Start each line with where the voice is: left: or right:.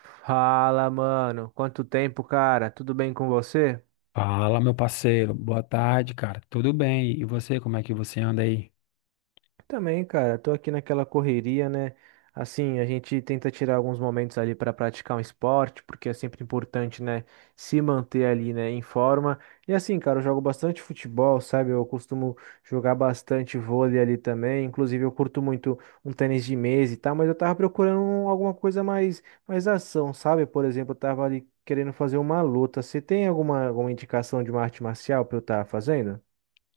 right: Fala, mano. Quanto tempo, cara? Tudo bem com você?
left: Fala, meu parceiro. Boa tarde, cara. Tudo bem? E você, como é que você anda aí?
right: Também, cara, tô aqui naquela correria, né? Assim, a gente tenta tirar alguns momentos ali para praticar um esporte, porque é sempre importante, né, se manter ali, né, em forma. E assim, cara, eu jogo bastante futebol, sabe? Eu costumo jogar bastante vôlei ali também. Inclusive, eu curto muito um tênis de mesa e tal, mas eu tava procurando alguma coisa mais, mais ação, sabe? Por exemplo, eu tava ali querendo fazer uma luta. Você tem alguma, alguma indicação de uma arte marcial pra eu estar fazendo?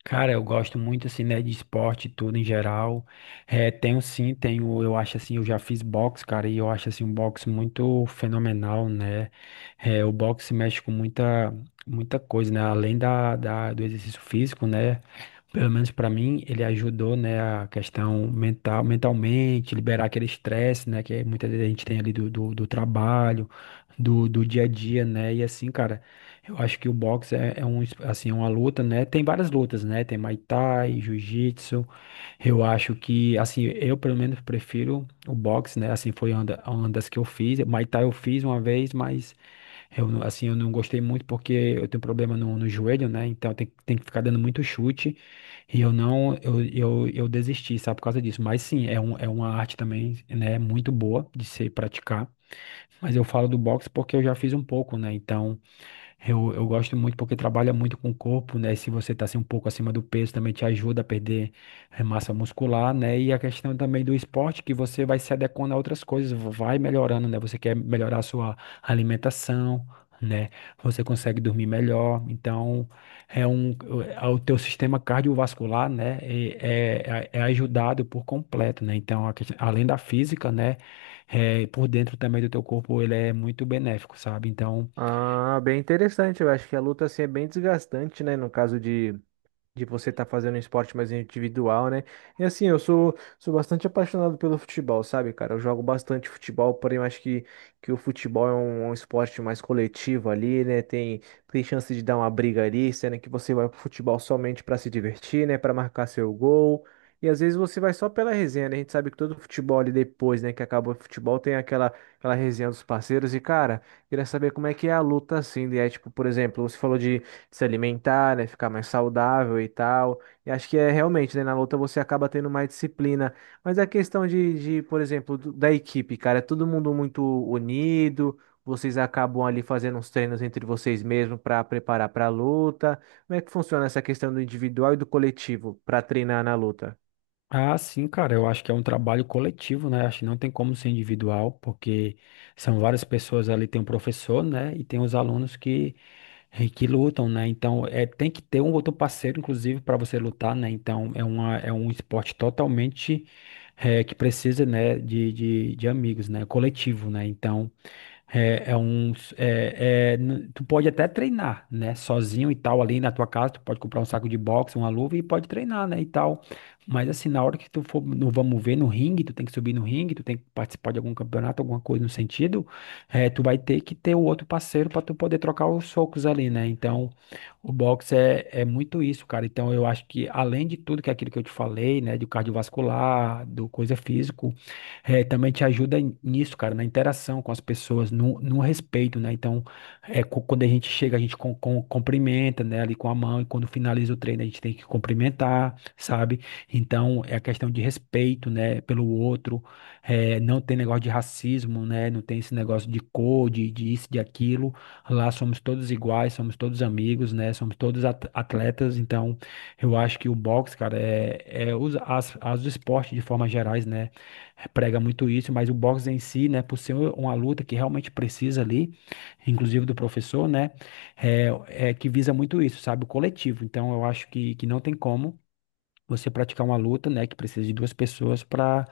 left: Cara, eu gosto muito assim, né, de esporte, e tudo em geral. É, tenho sim, eu acho assim, eu já fiz boxe, cara, e eu acho assim um boxe muito fenomenal, né? É, o boxe mexe com muita, muita coisa, né? Além do exercício físico, né? Pelo menos pra mim, ele ajudou, né, a questão mental, mentalmente, liberar aquele estresse, né, que muita vezes a gente tem ali do trabalho, do dia a dia, né? E assim, cara. Eu acho que o boxe é um, assim, é uma luta, né? Tem várias lutas, né? Tem Muay Thai, Jiu-Jitsu. Eu acho que, assim, eu pelo menos prefiro o boxe, né? Assim, foi uma das que eu fiz. Muay Thai eu fiz uma vez, mas eu, não- assim, eu não gostei muito porque eu tenho problema no joelho, né? Então tem que ficar dando muito chute. E eu não, eu desisti, sabe, por causa disso. Mas sim, é uma arte também, né? Muito boa de se praticar. Mas eu falo do boxe porque eu já fiz um pouco, né? Então. Eu gosto muito porque trabalha muito com o corpo, né? Se você tá assim, um pouco acima do peso, também te ajuda a perder massa muscular, né? E a questão também do esporte, que você vai se adequando a outras coisas, vai melhorando, né? Você quer melhorar a sua alimentação, né? Você consegue dormir melhor. Então, é um, é o teu sistema cardiovascular, né? É ajudado por completo, né? Então, além da física, né? Por dentro também do teu corpo, ele é muito benéfico, sabe? Então.
right: Ah, bem interessante. Eu acho que a luta assim é bem desgastante, né? No caso de você estar fazendo um esporte mais individual, né? E assim, eu sou, sou bastante apaixonado pelo futebol, sabe, cara? Eu jogo bastante futebol, porém eu acho que o futebol é um, um esporte mais coletivo ali, né? Tem, tem chance de dar uma briga ali, sendo que você vai pro futebol somente para se divertir, né? Para marcar seu gol. E às vezes você vai só pela resenha, né? A gente sabe que todo futebol ali depois, né, que acabou o futebol, tem aquela, aquela resenha dos parceiros. E, cara, queria saber como é que é a luta assim, né? Tipo, por exemplo, você falou de, se alimentar, né, ficar mais saudável e tal. E acho que é realmente, né, na luta você acaba tendo mais disciplina. Mas a questão de, por exemplo, da equipe, cara, é todo mundo muito unido. Vocês acabam ali fazendo uns treinos entre vocês mesmos para preparar para a luta. Como é que funciona essa questão do individual e do coletivo para treinar na luta?
left: Ah, sim, cara, eu acho que é um trabalho coletivo, né? Acho que não tem como ser individual, porque são várias pessoas ali, tem um professor, né? E tem os alunos que lutam, né? Então, é, tem que ter um outro parceiro, inclusive, para você lutar, né? Então, é um esporte totalmente, que precisa, né, de amigos, né? Coletivo, né? Então, é, é um, tu pode até treinar, né? Sozinho e tal, ali na tua casa, tu pode comprar um saco de boxe, uma luva e pode treinar, né? E tal. Mas assim, na hora que tu for no vamos ver, no ringue, tu tem que subir no ringue, tu tem que participar de algum campeonato, alguma coisa no sentido, é, tu vai ter que ter o outro parceiro para tu poder trocar os socos ali, né? Então, o boxe é muito isso, cara. Então, eu acho que além de tudo que é aquilo que eu te falei, né? Do cardiovascular, do coisa física é, também te ajuda nisso, cara, na interação com as pessoas, no respeito, né? Então, é, quando a gente chega, a gente cumprimenta, né, ali com a mão, e quando finaliza o treino, a gente tem que cumprimentar, sabe? Então, é a questão de respeito, né, pelo outro, é, não tem negócio de racismo, né? Não tem esse negócio de cor, de isso, de aquilo. Lá somos todos iguais, somos todos amigos, né? Somos todos atletas, então, eu acho que o boxe, cara, é, é os, as esportes de forma gerais, né? Prega muito isso, mas o boxe em si, né, por ser uma luta que realmente precisa ali, inclusive do professor, né, é que visa muito isso, sabe, o coletivo. Então, eu acho que não tem como você praticar uma luta, né, que precisa de duas pessoas para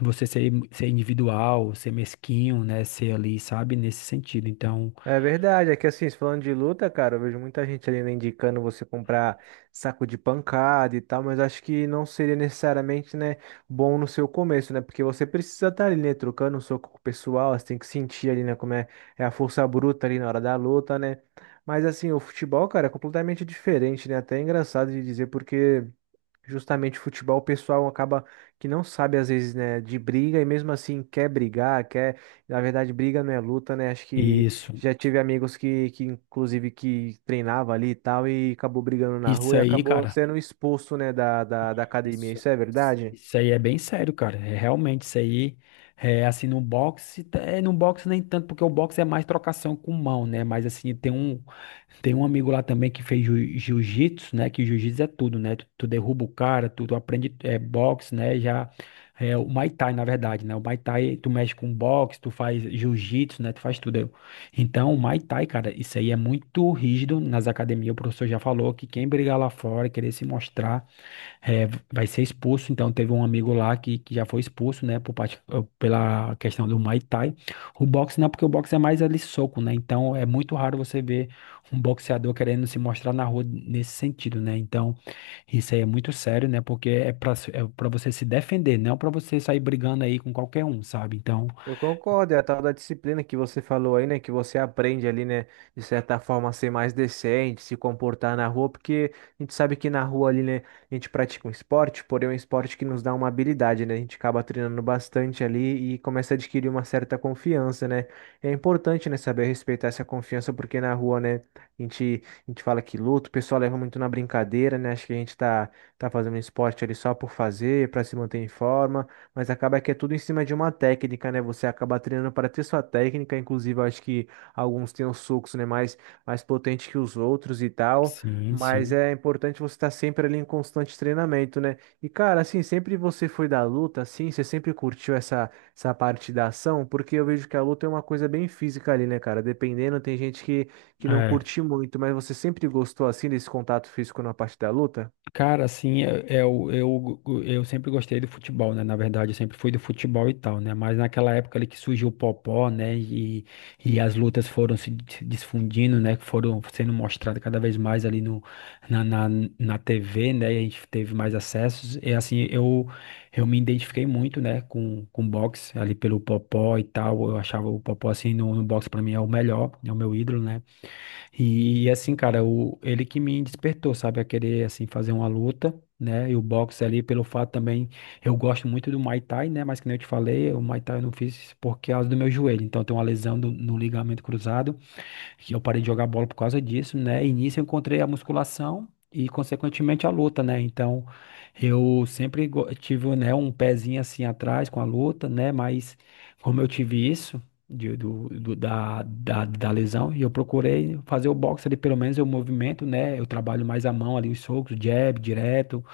left: você ser individual, ser mesquinho, né, ser ali, sabe, nesse sentido. Então,
right: É verdade, é que assim, falando de luta, cara, eu vejo muita gente ali né, indicando você comprar saco de pancada e tal, mas acho que não seria necessariamente, né, bom no seu começo, né? Porque você precisa estar ali, né, trocando um soco com o pessoal, você tem que sentir ali, né, como é, é a força bruta ali na hora da luta, né? Mas assim, o futebol, cara, é completamente diferente, né? Até é engraçado de dizer, porque justamente futebol, o pessoal acaba que não sabe às vezes, né, de briga e mesmo assim quer brigar, quer, na verdade, briga não é luta, né? Acho que
left: isso,
right: já tive amigos que inclusive, que treinava ali e tal e acabou brigando na
left: isso
right: rua e
left: aí,
right: acabou
left: cara.
right: sendo expulso, né, da, da, da academia.
left: Isso.
right: Isso é verdade?
left: Isso aí é bem sério, cara. É, realmente, isso aí é assim no boxe, é no boxe nem tanto, porque o boxe é mais trocação com mão, né? Mas assim, tem um amigo lá também que fez jiu-jitsu, né? Que jiu-jitsu é tudo, né? Tu derruba o cara, tu aprende é, boxe, né? Já é o Muay Thai, na verdade, né? O Muay Thai, tu mexe com boxe, tu faz jiu-jitsu, né? Tu faz tudo. Então, o Muay Thai, cara, isso aí é muito rígido nas academias. O professor já falou que quem brigar lá fora, e querer se mostrar é, vai ser expulso, então teve um amigo lá que já foi expulso, né, por parte, pela questão do Muay Thai. O boxe não, porque o boxe é mais ali soco, né, então é muito raro você ver um boxeador querendo se mostrar na rua nesse sentido, né, então isso aí é muito sério, né, porque é pra você se defender, não pra você sair brigando aí com qualquer um, sabe, então,
right: Eu concordo, é a tal da disciplina que você falou aí, né? Que você aprende ali, né? De certa forma, a ser mais decente, se comportar na rua, porque a gente sabe que na rua ali, né? A gente pratica um esporte, porém é um esporte que nos dá uma habilidade, né? A gente acaba treinando bastante ali e começa a adquirir uma certa confiança, né? É importante, né? Saber respeitar essa confiança, porque na rua, né? A gente fala que luta, o pessoal leva muito na brincadeira, né? Acho que a gente tá, tá fazendo esporte ali só por fazer, pra se manter em forma. Mas acaba que é tudo em cima de uma técnica, né? Você acaba treinando para ter sua técnica, inclusive eu acho que alguns têm os socos, né, mais mais potente que os outros e tal.
left: sim,
right: Mas
left: sim.
right: é importante você estar sempre ali em constante treinamento, né? E cara, assim, sempre você foi da luta, assim, você sempre curtiu essa essa parte da ação, porque eu vejo que a luta é uma coisa bem física ali, né, cara? Dependendo, tem gente que não curte muito, mas você sempre gostou assim desse contato físico na parte da luta?
left: Cara, assim, eu sempre gostei do futebol, né? Na verdade, eu sempre fui do futebol e tal, né? Mas naquela época ali que surgiu o Popó, né? E as lutas foram se difundindo, né? Que foram sendo mostradas cada vez mais ali no, na, na, na TV, né? E a gente teve mais acessos. E assim, eu me identifiquei muito, né? Com boxe, ali pelo Popó e tal. Eu achava o Popó, assim, no boxe pra mim é o melhor, é o meu ídolo, né? E, assim, cara, ele que me despertou, sabe, a querer, assim, fazer uma luta, né, e o boxe ali, pelo fato também, eu gosto muito do Muay Thai, né, mas que nem eu te falei, o Muay Thai eu não fiz por causa do meu joelho, então tem uma lesão no ligamento cruzado, que eu parei de jogar bola por causa disso, né? E nisso eu encontrei a musculação e, consequentemente, a luta, né? Então, eu sempre tive, né, um pezinho assim atrás com a luta, né? Mas como eu tive isso da lesão, e eu procurei fazer o boxe ali, pelo menos o movimento, né? Eu trabalho mais a mão ali, os socos, jab, direto,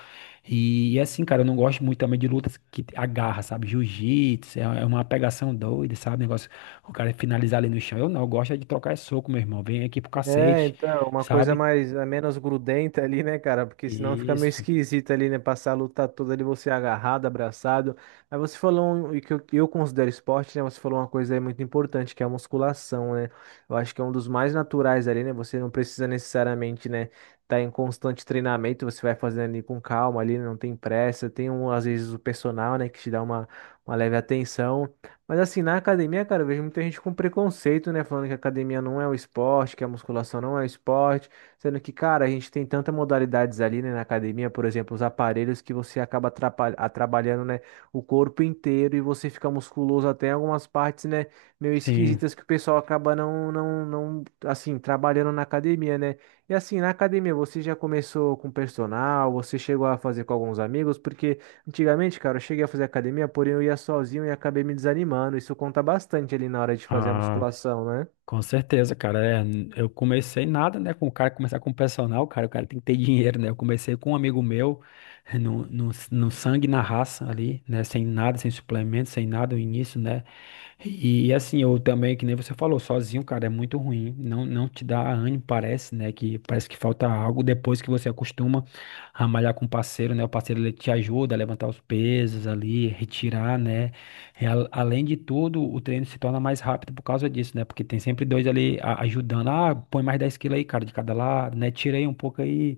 left: e assim, cara, eu não gosto muito também de lutas que agarra, sabe? Jiu-jitsu, é uma pegação doida, sabe? Negócio, o cara finalizar ali no chão. Eu não, eu gosto é de trocar esse soco, meu irmão. Vem aqui pro
right: É,
left: cacete,
right: então, uma coisa
left: sabe?
right: mais, é menos grudenta ali, né, cara? Porque senão fica meio
left: Isso,
right: esquisito ali, né? Passar a luta toda ali, você agarrado, abraçado. Aí você falou, e que eu considero esporte, né? Você falou uma coisa aí muito importante, que é a musculação, né? Eu acho que é um dos mais naturais ali, né? Você não precisa necessariamente, né, tá em constante treinamento, você vai fazendo ali com calma ali, não tem pressa. Tem um, às vezes o personal, né, que te dá uma leve atenção. Mas assim, na academia, cara, eu vejo muita gente com preconceito, né? Falando que a academia não é o esporte, que a musculação não é o esporte. Sendo que, cara, a gente tem tantas modalidades ali, né, na academia, por exemplo, os aparelhos que você acaba trabalhando, né, o corpo inteiro e você fica musculoso até em algumas partes, né, meio
left: sim.
right: esquisitas que o pessoal acaba não, não, não, assim, trabalhando na academia, né? E assim, na academia, você já começou com personal, você chegou a fazer com alguns amigos, porque. Antigamente, cara, eu cheguei a fazer academia, porém eu ia sozinho e acabei me desanimando. Isso conta bastante ali na hora de fazer a
left: Ah,
right: musculação, né?
left: com certeza, cara. É, eu comecei nada, né? Com o cara começar com o personal, cara, o cara tem que ter dinheiro, né? Eu comecei com um amigo meu, no sangue, e na raça ali, né? Sem nada, sem suplemento, sem nada, no início, né? E assim, eu também, que nem você falou, sozinho, cara, é muito ruim. Não, não te dá ânimo, parece, né? Que parece que falta algo depois que você acostuma a malhar com o parceiro, né? O parceiro ele te ajuda a levantar os pesos ali, retirar, né? E além de tudo, o treino se torna mais rápido por causa disso, né? Porque tem sempre dois ali ajudando. Ah, põe mais 10 quilos aí, cara, de cada lado, né? Tirei um pouco aí.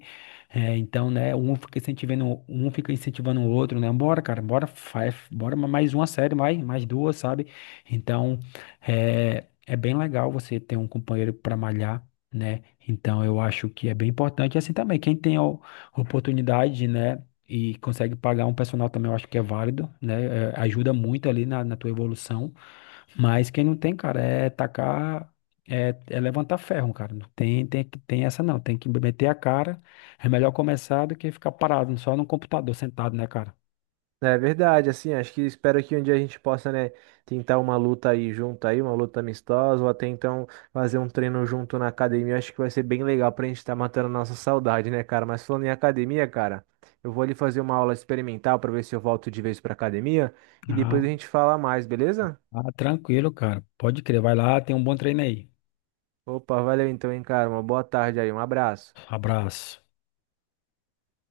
left: É, então, né, um fica incentivando o outro, né? Bora, cara, bora, faz, bora mais uma série, mais duas, sabe? Então, é bem legal você ter um companheiro para malhar, né? Então, eu acho que é bem importante. E assim também, quem tem a oportunidade, né? E consegue pagar um personal também, eu acho que é válido, né? É, ajuda muito ali na tua evolução. Mas quem não tem, cara, é tacar. É levantar ferro, cara. Não tem essa não. Tem que meter a cara. É melhor começar do que ficar parado só no computador, sentado, né, cara?
right: É verdade, assim, acho que espero que um dia a gente possa, né, tentar uma luta aí junto aí, uma luta amistosa, ou até então fazer um treino junto na academia. Acho que vai ser bem legal pra gente estar matando a nossa saudade, né, cara? Mas falando em academia, cara, eu vou ali fazer uma aula experimental pra ver se eu volto de vez pra academia e
left: Ah,
right: depois a gente fala mais, beleza?
left: ah, tranquilo, cara. Pode crer. Vai lá, tem um bom treino aí.
right: Opa, valeu então, hein, cara. Uma boa tarde aí, um abraço.
left: Abraço.